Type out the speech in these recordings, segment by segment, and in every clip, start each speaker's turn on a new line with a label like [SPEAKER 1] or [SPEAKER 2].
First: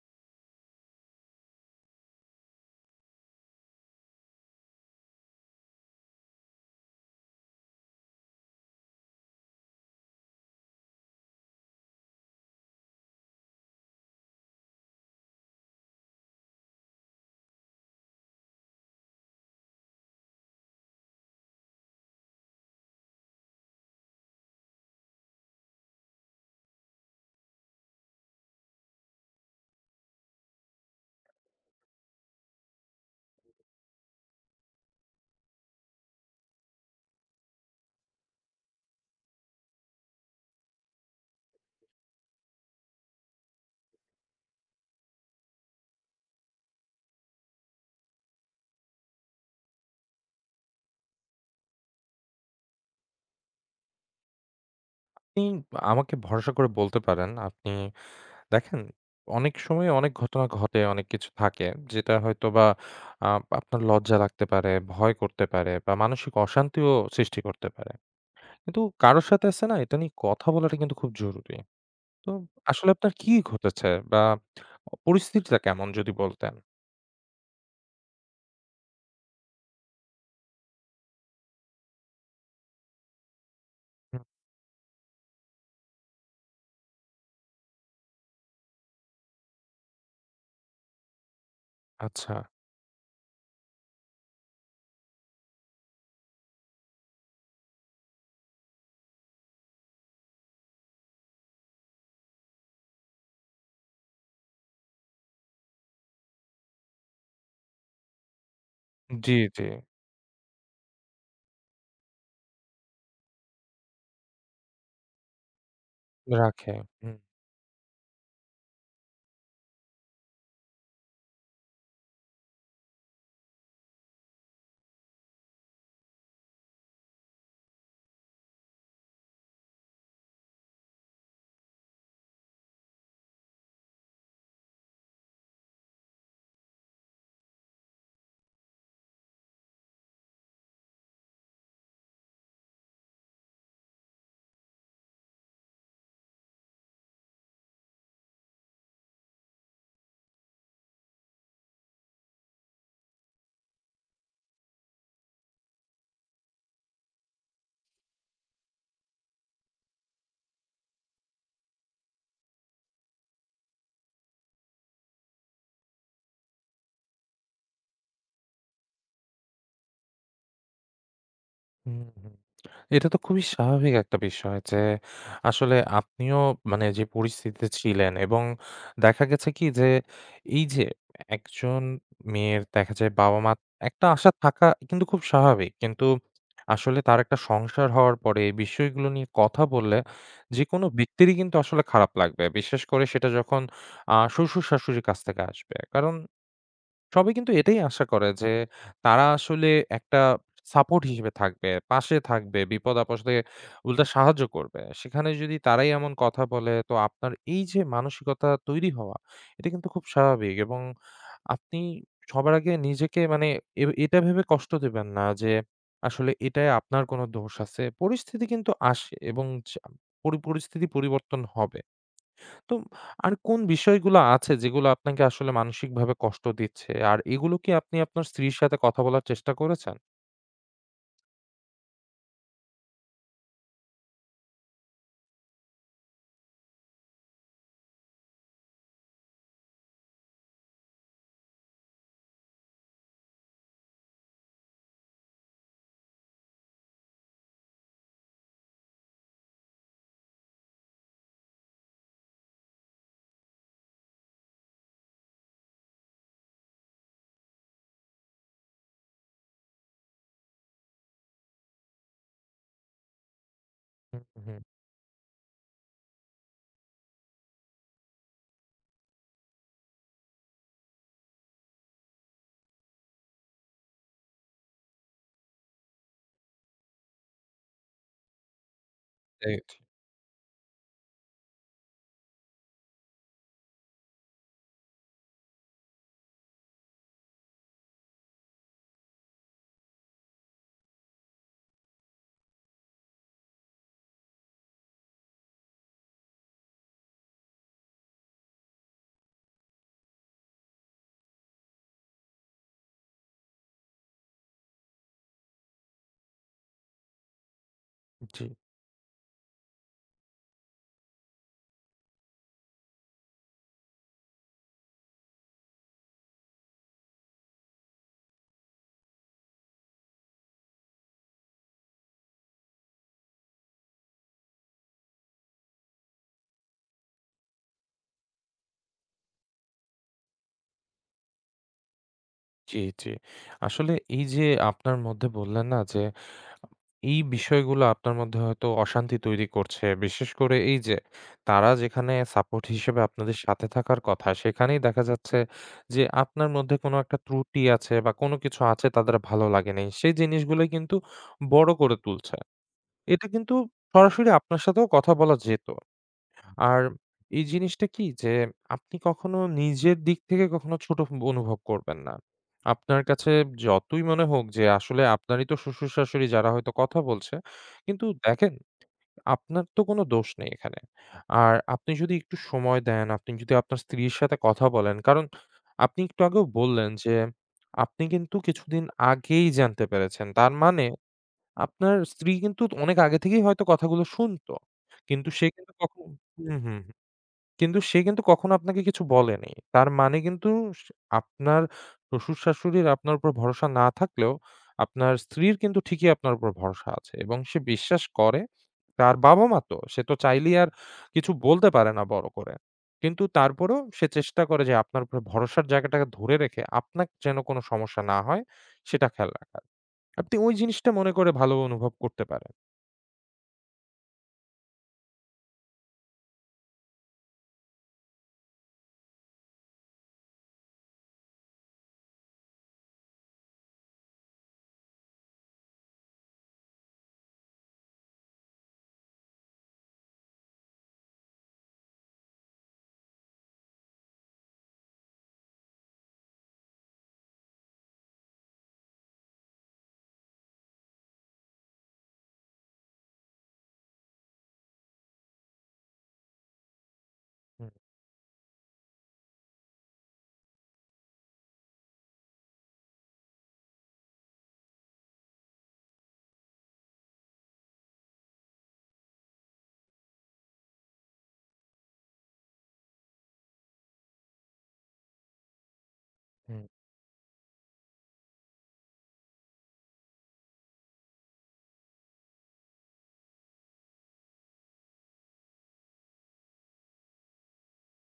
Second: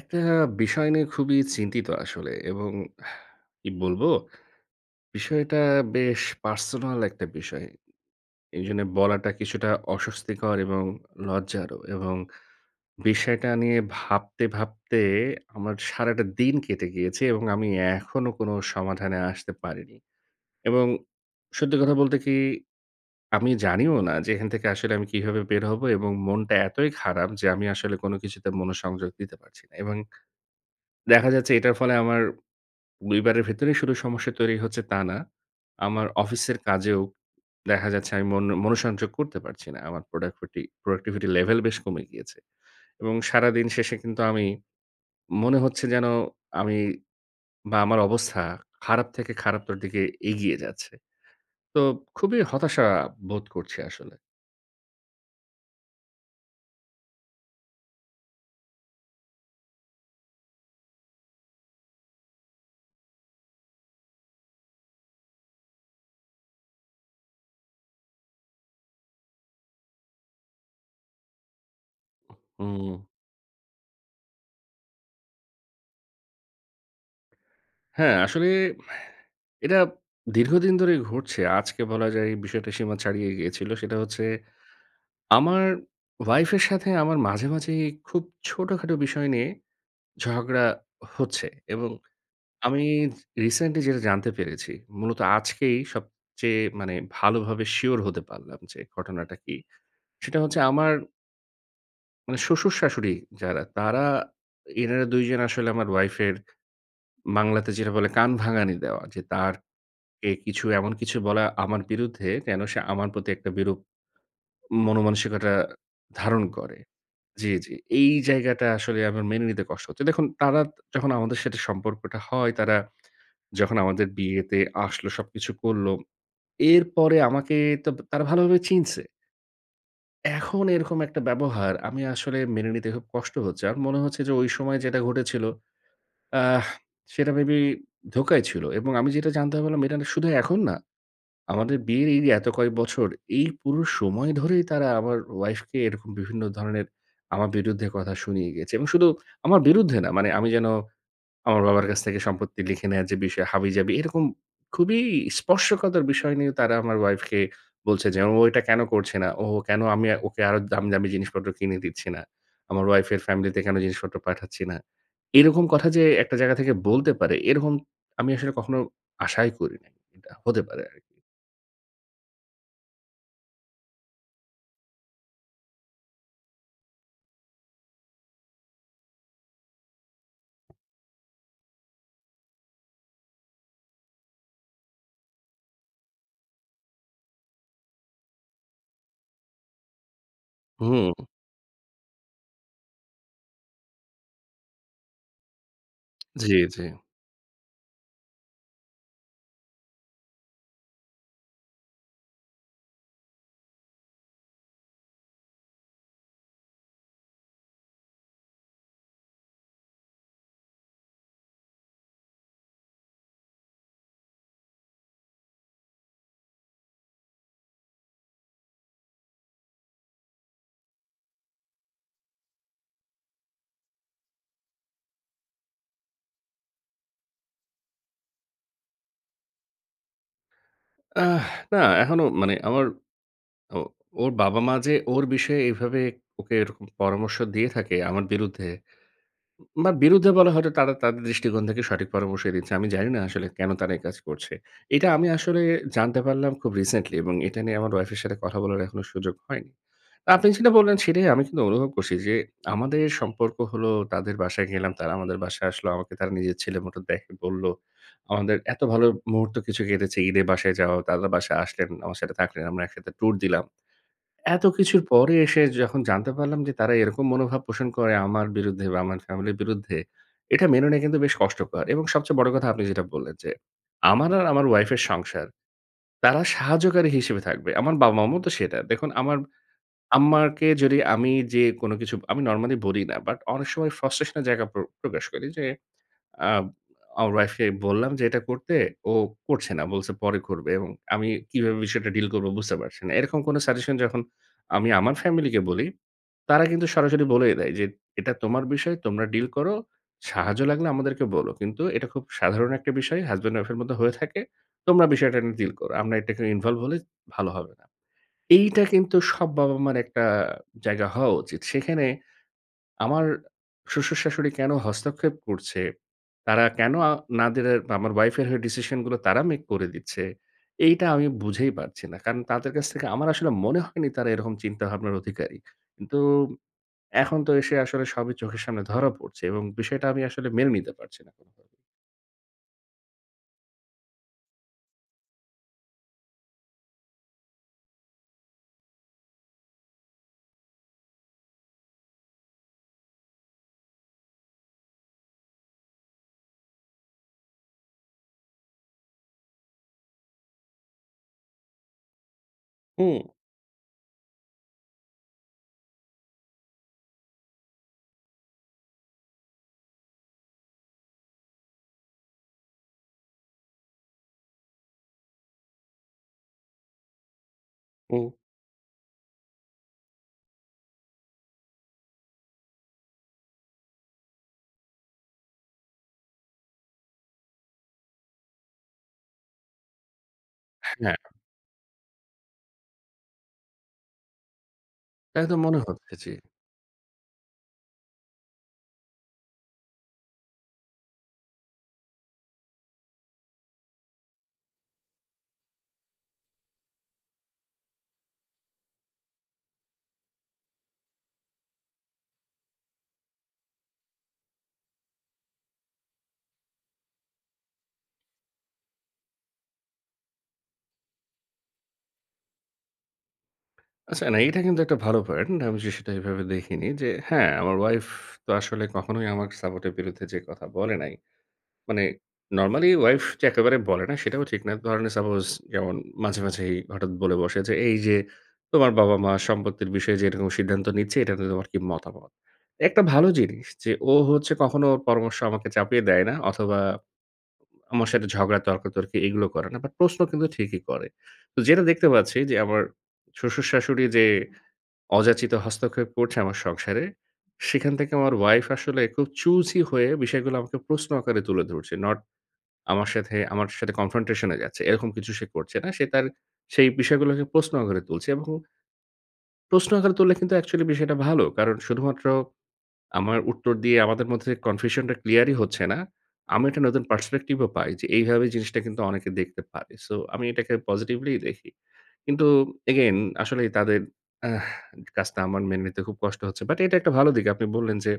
[SPEAKER 1] একটা বিষয় নিয়ে খুবই চিন্তিত আসলে এবং কি বলবো? বিষয়টা বেশ পার্সোনাল একটা বিষয়। এইজন্য বলাটা কিছুটা অস্বস্তিকর এবং লজ্জারও এবং বিষয়টা নিয়ে ভাবতে আমার সারাটা দিন কেটে গিয়েছে এবং আমি এখনো কোনো সমাধানে আসতে পারিনি। এবং সত্যি কথা বলতে কি আমি জানিও না যে এখান থেকে আসলে আমি কিভাবে বের হবো এবং মনটা এতই খারাপ যে আমি আসলে কোনো কিছুতে মনোসংযোগ দিতে পারছি না। এবং দেখা যাচ্ছে এটার ফলে আমার পরিবারের ভেতরেই শুধু সমস্যা তৈরি হচ্ছে তা না। আমার অফিসের কাজেও দেখা যাচ্ছে আমি মনোসংযোগ করতে পারছি না। আমার প্রোডাক্টিভিটি প্রোডাক্টিভিটি লেভেল বেশ কমে গিয়েছে। এবং সারাদিন শেষে কিন্তু আমি মনে হচ্ছে যেন আমি বা আমার অবস্থা খারাপ থেকে খারাপতর দিকে এগিয়ে যাচ্ছে। তো খুবই হতাশা বোধ করছি আসলে।
[SPEAKER 2] আপনি আমাকে ভরসা করে বলতে পারেন। আপনি দেখেন, অনেক সময় অনেক ঘটনা ঘটে, অনেক কিছু থাকে যেটা হয়তোবা আ আপনার লজ্জা লাগতে পারে, ভয় করতে পারে বা মানসিক অশান্তিও সৃষ্টি করতে পারে। কিন্তু কারো সাথে আছে না এটা নিয়ে কথা বলাটা কিন্তু খুব জরুরি। তো আসলে
[SPEAKER 1] হুম।
[SPEAKER 2] আপনার কি ঘটেছে বা পরিস্থিতিটা কেমন যদি বলতেন?
[SPEAKER 1] হ্যাঁ, আসলে এটা দীর্ঘদিন ধরেই ঘটছে। আজকে বলা যায় এই বিষয়টা সীমা ছাড়িয়ে গিয়েছিল। সেটা
[SPEAKER 2] হুম,
[SPEAKER 1] হচ্ছে আমার ওয়াইফের সাথে আমার মাঝে মাঝে খুব ছোটখাটো বিষয় নিয়ে ঝগড়া হচ্ছে এবং
[SPEAKER 2] আচ্ছা।
[SPEAKER 1] আমি রিসেন্টলি যেটা জানতে পেরেছি, মূলত আজকেই সবচেয়ে মানে ভালোভাবে সিউর হতে পারলাম যে ঘটনাটা কি। সেটা হচ্ছে আমার মানে শ্বশুর-শাশুড়ি যারা, তারা এনারা ২ জন আসলে আমার ওয়াইফের বাংলাতে যেটা বলে কানভাঙানি দেওয়া। যে
[SPEAKER 2] জি, জি।
[SPEAKER 1] তারকে এমন কিছু বলা আমার বিরুদ্ধে যেন সে আমার প্রতি একটা বিরূপ মনোমানসিকতা ধারণ
[SPEAKER 2] রাখে।
[SPEAKER 1] করে।
[SPEAKER 2] হুম,
[SPEAKER 1] জি, জি। এই জায়গাটা আসলে আমার মেনে নিতে কষ্ট হচ্ছে। দেখুন তারা যখন আমাদের সাথে সম্পর্কটা হয়, তারা যখন আমাদের বিয়েতে আসলো, সবকিছু করল। এরপরে আমাকে তো তারা ভালোভাবে চিনছে। এখন এরকম একটা ব্যবহার আমি আসলে মেনে নিতে খুব কষ্ট হচ্ছে। আমার মনে হচ্ছে যে ওই সময় যেটা ঘটেছিল আহ সেটা মেবি ধোঁকায় ছিল এবং আমি যেটা জানতে পারলাম এটা শুধু এখন না। আমাদের বিয়ের এই যে এত কয়েক বছর, এই পুরো সময় ধরেই তারা আমার ওয়াইফকে এরকম বিভিন্ন ধরনের আমার বিরুদ্ধে কথা শুনিয়ে গিয়েছে। এবং শুধু আমার বিরুদ্ধে না, মানে আমি যেন আমার বাবার কাছ থেকে সম্পত্তি লিখে নেয়ার যে বিষয় হাবিজাবি, এরকম খুবই স্পর্শকাতর বিষয় নিয়ে তারা আমার ওয়াইফকে বলছে যে, "ও এটা কেন করছে না? ও কেন আমি ওকে আরো দামি, দামি জিনিসপত্র কিনে দিচ্ছি না? আমার ওয়াইফের ফ্যামিলিতে কেন জিনিসপত্র পাঠাচ্ছি না?" এরকম কথা যে একটা জায়গা থেকে বলতে পারে, এরকম আমি আসলে কখনো আশাই করি নাই। এটা হতে পারে আরকি।
[SPEAKER 2] হুম, হুম। এটা তো খুবই স্বাভাবিক একটা বিষয় যে আসলে আপনিও মানে যে পরিস্থিতিতে ছিলেন এবং দেখা গেছে কি যে এই যে একজন মেয়ের দেখা যায় বাবা মা একটা আশা থাকা কিন্তু খুব স্বাভাবিক, কিন্তু আসলে তার একটা সংসার হওয়ার পরে এই বিষয়গুলো নিয়ে কথা বললে যে কোনো
[SPEAKER 1] হুম,
[SPEAKER 2] ব্যক্তিরই কিন্তু আসলে খারাপ লাগবে, বিশেষ করে সেটা যখন আহ শ্বশুর শাশুড়ির কাছ থেকে আসবে। কারণ
[SPEAKER 1] জি, জি।
[SPEAKER 2] সবাই কিন্তু এটাই আশা করে যে তারা আসলে একটা সাপোর্ট হিসেবে থাকবে, পাশে থাকবে, বিপদ-আপদে উল্টা সাহায্য করবে। সেখানে যদি তারাই এমন কথা বলে তো আপনার এই যে মানসিকতা তৈরি হওয়া, এটা কিন্তু খুব স্বাভাবিক। এবং আপনি সবার আগে নিজেকে মানে এটা ভেবে কষ্ট দিবেন না যে আসলে এটায় আপনার কোনো দোষ আছে। পরিস্থিতি কিন্তু আসে এবং চা পরি পরিস্থিতি পরিবর্তন হবে। তো আর কোন বিষয়গুলো আছে যেগুলো আপনাকে আসলে মানসিকভাবে কষ্ট দিচ্ছে? আর এগুলো কি আপনি আপনার স্ত্রীর সাথে কথা বলার চেষ্টা করেছেন?
[SPEAKER 1] আহ না এখনো মানে আমার ও ওর বাবা-মা যে ওর বিষয়ে এভাবে ওকে এরকম পরামর্শ দিয়ে থাকে আমার বিরুদ্ধে বা বিরুদ্ধে বলা হয়তো তারা তাদের দৃষ্টিকোণ থেকে সঠিক পরামর্শই দিচ্ছে। আমি জানি না আসলে কেন তারা এই কাজ করছে। এটা আমি আসলে জানতে পারলাম খুব রিসেন্টলি এবং এটা নিয়ে আমার ওয়াইফ এর সাথে কথা বলার এখনো সুযোগ হয়নি। আপনি যেটা বললেন সেটাই আমি কিন্তু অনুভব করছি যে, আমাদের সম্পর্ক হলো তাদের বাসায় গেলাম, তারা আমাদের বাসায় আসলো। আমাকে তারা নিজের ছেলের মতো দেখে বলল। আমাদের এত ভালো মুহূর্ত কিছু কেটেছে। ঈদে বাসায় যাওয়া, তারা বাসায় আসলেন, আমার সাথে থাকলেন। আমরা একসাথে ট্যুর দিলাম।
[SPEAKER 2] হুম, হুম।
[SPEAKER 1] এত কিছুর পরে এসে যখন জানতে পারলাম যে, তারা এরকম মনোভাব পোষণ করে আমার বিরুদ্ধে বা আমার ফ্যামিলির বিরুদ্ধে, এটা মেনে নেয়া কিন্তু বেশ কষ্টকর এবং সবচেয়ে বড় কথা আপনি যেটা বললেন যে, আমার আর আমার ওয়াইফের সংসার। তারা সাহায্যকারী হিসেবে থাকবে। আমার বাবা-মা তো সেটা। দেখুন আমার
[SPEAKER 2] এই
[SPEAKER 1] আমাকে যদি আমি যে কোনো কিছু আমি নরমালি বলি না। বাট অনেক সময় ফ্রাস্ট্রেশন এর জায়গা প্রকাশ করি যে আ আমার ওয়াইফকে বললাম যে এটা করতে, ও করছে না। বলছে পরে করবে এবং আমি কিভাবে বিষয়টা ডিল করব বুঝতে পারছি না। এরকম কোনো সাজেশন যখন আমি আমার ফ্যামিলিকে বলি, তারা কিন্তু সরাসরি বলেই দেয় যে, "এটা তোমার বিষয়, তোমরা ডিল করো। সাহায্য লাগলে আমাদেরকে বলো। কিন্তু এটা খুব সাধারণ একটা বিষয় হাসব্যান্ড ওয়াইফ এর মধ্যে হয়ে থাকে। তোমরা বিষয়টা নিয়ে ডিল করো। আমরা এটাকে ইনভলভ হলে ভালো হবে না।"
[SPEAKER 2] জি,
[SPEAKER 1] এইটা কিন্তু সব বাবা-মার একটা জায়গা হওয়া উচিত। সেখানে আমার শ্বশুর-শাশুড়ি কেন হস্তক্ষেপ করছে? তারা কেন আ নাদের আমার ওয়াইফের হয়ে ডিসিশন গুলো তারা মেক করে দিচ্ছে? এইটা আমি বুঝেই পারছি না। কারণ তাদের কাছ থেকে আমার আসলে মনে হয়নি তারা এরকম চিন্তাভাবনার অধিকারী। কিন্তু এখন তো এসে আসলে সবই চোখের সামনে ধরা পড়ছে এবং বিষয়টা আমি আসলে মেনে নিতে পারছি না কোনোভাবেই।
[SPEAKER 2] জি, জি। আসলে এই যে আপনার মধ্যে বললেন না যে এই বিষয়গুলো আপনার মধ্যে হয়তো অশান্তি তৈরি করছে। বিশেষ করে এই যে তারা যেখানে সাপোর্ট হিসেবে আপনাদের সাথে থাকার কথা, সেখানেই দেখা যাচ্ছে যে আপনার মধ্যে কোনো একটা ত্রুটি আছে বা কোনো কিছু আছে তাদের ভালো লাগেনি। সেই জিনিসগুলোই কিন্তু বড় করে তুলছে।
[SPEAKER 1] হুম,
[SPEAKER 2] এটা কিন্তু সরাসরি আপনার সাথেও কথা বলা যেত। আর এই জিনিসটা কি যে আপনি কখনো নিজের দিক থেকে কখনো ছোট অনুভব করবেন না। আপনার কাছে যতই মনে হোক যে আসলে আপনারই তো শ্বশুর-শাশুড়ি যারা হয়তো কথা বলছে। কিন্তু
[SPEAKER 1] হুম।
[SPEAKER 2] দেখেন, আপনার তো কোনো দোষ নেই এখানে। আর আপনি যদি একটু সময় দেন, আপনি যদি আপনার স্ত্রীর সাথে কথা বলেন, কারণ আপনি একটু আগেও বললেন যে আপনি কিন্তু কিছুদিন আগেই জানতে পেরেছেন। তার মানে
[SPEAKER 1] হ্যাঁ,
[SPEAKER 2] আপনার স্ত্রী কিন্তু অনেক আগে থেকেই হয়তো কথাগুলো শুনতো। কিন্তু
[SPEAKER 1] তাই
[SPEAKER 2] সে
[SPEAKER 1] তো
[SPEAKER 2] কিন্তু
[SPEAKER 1] মনে
[SPEAKER 2] কখনো
[SPEAKER 1] হচ্ছে। জি।
[SPEAKER 2] হুম, হুম। হুম। কিন্তু সে কিন্তু কখনো আপনাকে কিছু বলেনি। তার মানে কিন্তু স আপনার শ্বশুর-শাশুড়ির আপনার উপর ভরসা না থাকলেও আপনার স্ত্রীর কিন্তু ঠিকই আপনার উপর ভরসা আছে এবং সে বিশ্বাস করে। তার বাবা-মা তো। সে তো চাইলেই আর কিছু বলতে পারে না বড় করে। কিন্তু তারপরেও সে চেষ্টা করে যে আপনার উপর ভরসার জায়গাটাকে ধরে রেখে আপনার যেন কোনো সমস্যা না হয় সেটা খেয়াল রাখার। আপনি ওই জিনিসটা মনে করে ভালো অনুভব করতে পারেন।
[SPEAKER 1] আচ্ছা না, এটা কিন্তু একটা ভালো পয়েন্ট। আমি যে সেটা এভাবে দেখিনি যে হ্যাঁ, আমার ওয়াইফ তো আসলে কখনোই আমার সাপোর্টের বিরুদ্ধে যেয়ে কথা বলে নাই। মানে নরমালি ওয়াইফ যে একেবারে বলে না সেটাও ঠিক না। ধরেন সাপোজ যেমন মাঝে মাঝেই হঠাৎ বলে বসে যে, "এই যে তোমার বাবা-মা সম্পত্তির বিষয়ে যে এরকম সিদ্ধান্ত নিচ্ছে এটাতে তোমার কি মতামত?" একটা ভালো জিনিস যে ও হচ্ছে কখনো ওর পরামর্শ আমাকে চাপিয়ে দেয় না অথবা আমার সাথে ঝগড়া তর্কাতর্কি এগুলো করে না। বাট প্রশ্ন কিন্তু ঠিকই করে। তো যেটা দেখতে পাচ্ছি যে আমার শ্বশুর-শাশুড়ি যে অযাচিত হস্তক্ষেপ করছে আমার সংসারে।
[SPEAKER 2] হুম,
[SPEAKER 1] সেখান থেকে আমার ওয়াইফ আসলে খুব চুজি হয়ে বিষয়গুলো আমাকে প্রশ্ন আকারে তুলে ধরছে। নট আমার সাথে কনফ্রন্টেশন এ যাচ্ছে। এরকম কিছু সে করছে না। সে তার সেই বিষয়গুলোকে প্রশ্ন আকারে তুলছে এবং প্রশ্ন আকারে তুললে কিন্তু অ্যাকচুয়ালি বিষয়টা ভালো। কারণ শুধুমাত্র আমার উত্তর দিয়ে আমাদের মধ্যে কনফিউশনটা ক্লিয়ারই হচ্ছে না।
[SPEAKER 2] হুম।
[SPEAKER 1] আমি একটা নতুন পার্সপেক্টিভ ও পাই যে এইভাবে জিনিসটা কিন্তু অনেকে দেখতে পারে। সো আমি এটাকে পজিটিভলি দেখি। কিন্তু এগেইন আসলেই তাদের আহ কাজটা আমার মেনে নিতে খুব কষ্ট হচ্ছে। বাট এটা একটা ভালো দিক। আপনি বললেন যে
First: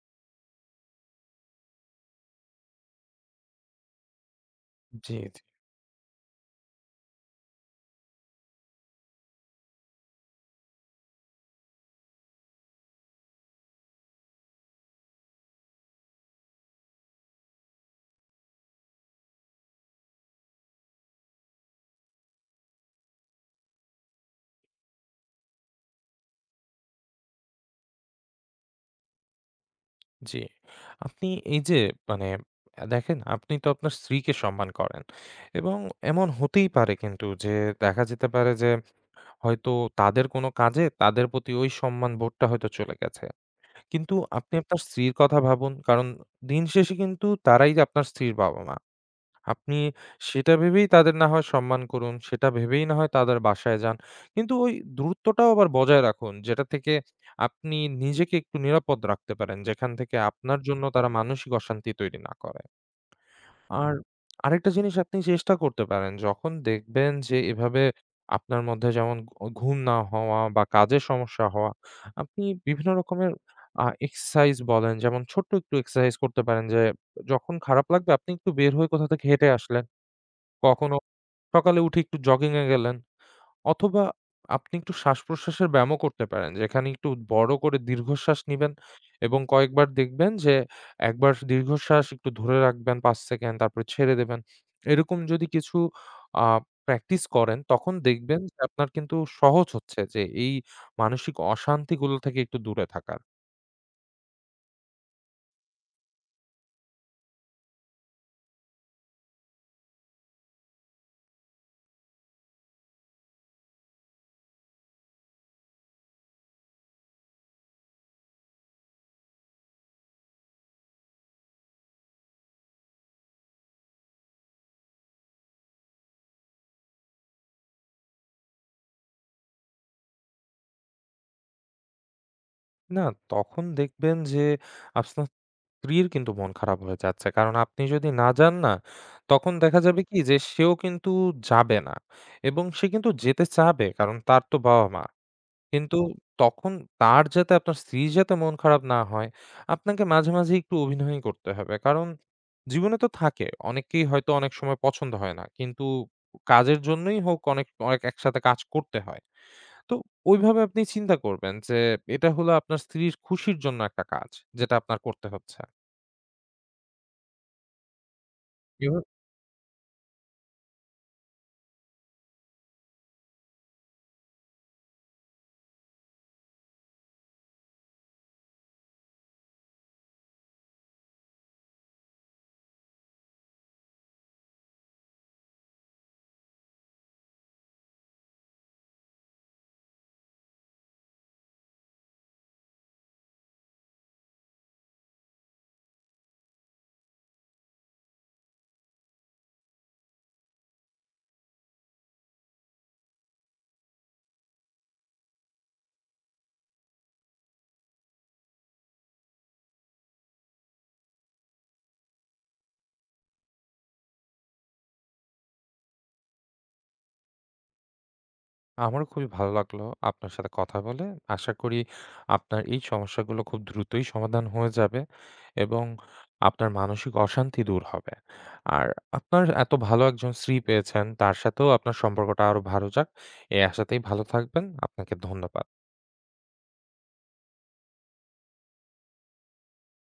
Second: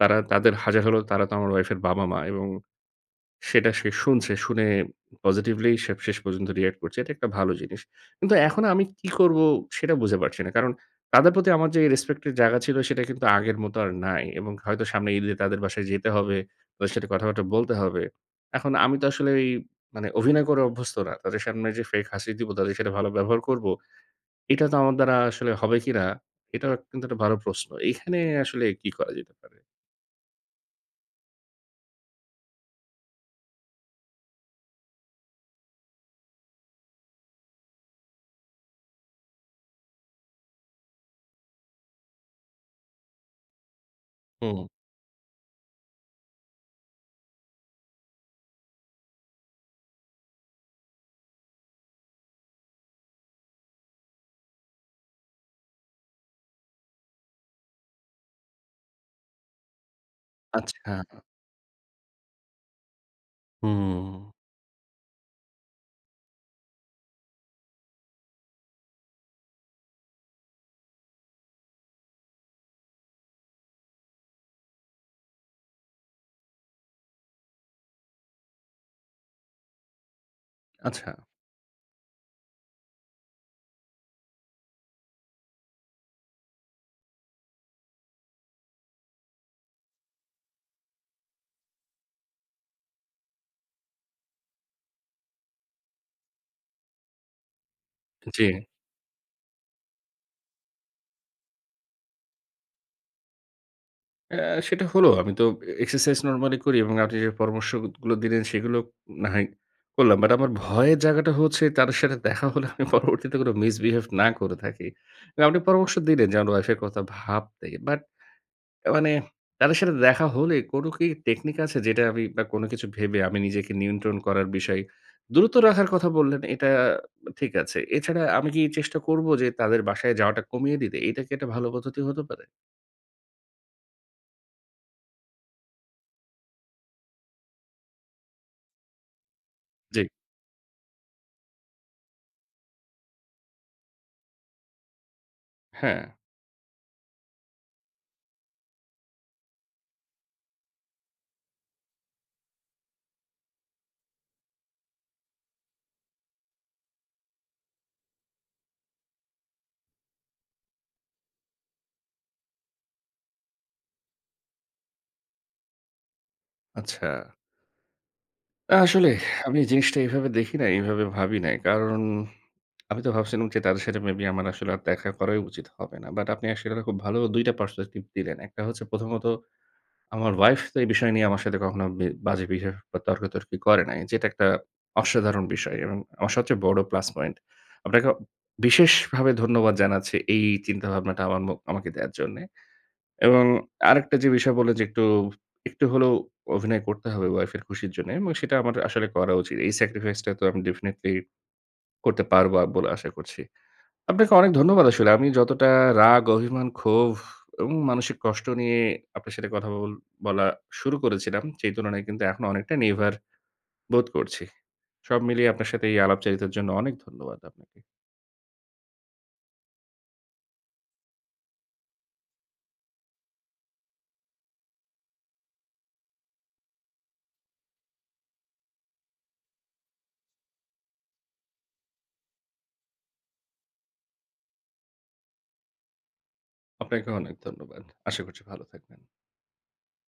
[SPEAKER 1] তারা তাদের হাজার হলেও তারা তো আমার ওয়াইফের বাবা-মা এবং সেটা সে শুনছে। শুনে
[SPEAKER 2] জি, জি,
[SPEAKER 1] পজিটিভলি সে শেষ পর্যন্ত রিঅ্যাক্ট করছে। এটা একটা ভালো জিনিস। কিন্তু এখন আমি কি করব সেটা বুঝে পারছি না। কারণ তাদের প্রতি আমার যে রেসপেক্ট এর জায়গা ছিল সেটা কিন্তু আগের মতো আর নাই। এবং হয়তো সামনে ঈদে তাদের বাসায় যেতে হবে। তাদের সাথে কথাবার্তা বলতে হবে। এখন আমি তো আসলে ওই মানে অভিনয় করে অভ্যস্ত না। তাদের সামনে যে ফেক হাসি দিব, তাদের সাথে ভালো ব্যবহার করব। এটা তো আমার দ্বারা আসলে হবে কিনা, এটাও কিন্তু একটা ভালো প্রশ্ন। এখানে আসলে কি করা যেতে পারে?
[SPEAKER 2] জি। আপনি এই যে মানে আ দেখেন আপনি তো আপনার স্ত্রীকে সম্মান করেন এবং এমন হতেই পারে কিন্তু যে দেখা যেতে পারে যে হয়তো তাদের কোনো কাজে তাদের প্রতি ওই সম্মানবোধটা হয়তো চলে গেছে। কিন্তু আপনি
[SPEAKER 1] হুম।
[SPEAKER 2] আপনার স্ত্রীর কথা ভাবুন। কারণ দিন শেষে কিন্তু তারাই যে আপনার স্ত্রীর বাবা-মা। আপনি সেটা ভেবেই তাদের না হয় সম্মান করুন, সেটা ভেবেই না হয় তাদের বাসায় যান। কিন্তু ওই দূরত্বটাও আবার বজায় রাখুন, যেটা থেকে আপনি নিজেকে একটু নিরাপদ রাখতে পারেন, যেখান থেকে আপনার জন্য
[SPEAKER 1] আচ্ছা,
[SPEAKER 2] তারা মানসিক অশান্তি তৈরি না করে। আর
[SPEAKER 1] হুম,
[SPEAKER 2] আরেকটা জিনিস আপনি চেষ্টা করতে পারেন, যখন দেখবেন যে এভাবে আপনার মধ্যে যেমন ঘুম না হওয়া বা কাজের সমস্যা হওয়া, আপনি বিভিন্ন রকমের এক্সারসাইজ বলেন, যেমন ছোট্ট একটু এক্সারসাইজ করতে পারেন যে, যখন খারাপ লাগবে আপনি একটু বের হয়ে কোথাও থেকে হেঁটে আসলেন। কখনো
[SPEAKER 1] আচ্ছা,
[SPEAKER 2] সকালে উঠে একটু জগিং এ গেলেন অথবা আপনি একটু শ্বাসপ্রশ্বাসের ব্যায়ামও করতে পারেন। যেখানে একটু বড় করে দীর্ঘশ্বাস নিবেন এবং কয়েকবার দেখবেন যে একবার দীর্ঘশ্বাস একটু ধরে রাখবেন ৫ সেকেন্ড তারপরে ছেড়ে দেবেন। এরকম যদি কিছু আ প্র্যাকটিস করেন তখন দেখবেন
[SPEAKER 1] জি।
[SPEAKER 2] যে আপনার কিন্তু সহজ হচ্ছে যে এই মানসিক অশান্তিগুলো থেকে একটু দূরে থাকা।
[SPEAKER 1] অ্যা সেটা হলো আমি তো এক্সারসাইজ নরমালি করি এবং আপনি যে পরামর্শগুলো দিলেন সেগুলো না হয় করলাম। বাট আমার ভয়ের জায়গাটা হচ্ছে তাদের সাথে দেখা হলে আমি পরবর্তীতে কোনো মিসবিহেভ না করে থাকি। আপনি পরামর্শ দিলেন যে আমার ওয়াইফ এর কথা ভাবতে। বাট মানে তাদের সাথে দেখা হলে কোনো কি টেকনিক আছে যেটা আমি বা কোনো কিছু ভেবে আমি নিজেকে নিয়ন্ত্রণ করার বিষয় দূরত্ব রাখার কথা বললেন এটা ঠিক আছে। এছাড়া আমি কি চেষ্টা করব যে তাদের বাসায় যাওয়াটা কমিয়ে দিতে? এটা কি একটা ভালো পদ্ধতি হতে পারে?
[SPEAKER 2] না, তখন দেখবেন যে আপনার স্ত্রীর কিন্তু মন খারাপ হয়ে যাচ্ছে। কারণ আপনি যদি না যান না, তখন দেখা যাবে
[SPEAKER 1] জি।
[SPEAKER 2] কি যে সেও কিন্তু যাবে না এবং সে কিন্তু যেতে চাবে কারণ তার তো বাবা-মা। কিন্তু
[SPEAKER 1] হ্যাঁ,
[SPEAKER 2] তখন তার যাতে, আপনার স্ত্রীর যাতে মন খারাপ না হয়, আপনাকে মাঝে, মাঝে একটু অভিনয়ই করতে হবে। কারণ জীবনে তো থাকে, অনেকেই হয়তো অনেক সময় পছন্দ হয় না। কিন্তু কাজের জন্যই হোক অনেক, অনেক একসাথে কাজ করতে হয়। তো ওইভাবে আপনি চিন্তা করবেন যে এটা হলো আপনার স্ত্রীর খুশির জন্য একটা কাজ, যেটা আপনার করতে হচ্ছে।
[SPEAKER 1] আচ্ছা। না
[SPEAKER 2] এভাবে
[SPEAKER 1] আসলে আমি এই জিনিসটা এভাবে দেখি নাই, এভাবে ভাবি নাই। কারণ আমি তো ভাবছিলাম যে তাদের সাথে মেবি আমার আসলে আর দেখা করাই উচিত হবে না। বাট আপনি আসলে খুব ভালো ২ টা পার্সপেক্টিভ দিলেন। একটা হচ্ছে প্রথমত আমার ওয়াইফ তো এই বিষয় নিয়ে আমার সাথে কখনো বাজে বিহেভ বা তর্কাতর্কি করে নাই। যেটা একটা অসাধারণ বিষয় এবং আমার সবচেয়ে বড় প্লাস পয়েন্ট। আপনাকে বিশেষভাবে ধন্যবাদ জানাচ্ছি এই চিন্তাভাবনাটা আমার ম আমাকে দেয়ার জন্যে। এবং আরেকটা যে বিষয় বললেন যে একটু হলেও অভিনয় করতে হবে ওয়াইফের খুশির জন্যে এবং সেটা আমার আসলে করা উচিত। এই স্যাক্রিফাইসটা তো আমি ডেফিনিটলি করতে পারব বলে আশা করছি। আপনাকে অনেক ধন্যবাদ আসলে। আমি যতটা রাগ, অভিমান, ক্ষোভ এবং মানসিক কষ্ট নিয়ে আপনার সাথে কথা বল বলা শুরু করেছিলাম, সেই তুলনায় কিন্তু এখন অনেকটা নির্ভার বোধ করছি। সব মিলিয়ে আপনার সাথে এই আলাপচারিতার জন্য অনেক ধন্যবাদ আপনাকে।
[SPEAKER 2] আমারও খুবই ভালো লাগলো আপনার সাথে কথা বলে। আশা করি আপনার এই সমস্যাগুলো খুব দ্রুতই সমাধান হয়ে যাবে এবং আপনার মানসিক অশান্তি দূর হবে। আর আপনার এত ভালো একজন স্ত্রী পেয়েছেন, তার সাথেও আপনার সম্পর্কটা আরো ভালো যাক। এই আশাতেই ভালো থাকবেন। আপনাকে ধন্যবাদ।
[SPEAKER 1] আপনাকেও অনেক ধন্যবাদ। আশা করছি ভালো থাকবেন।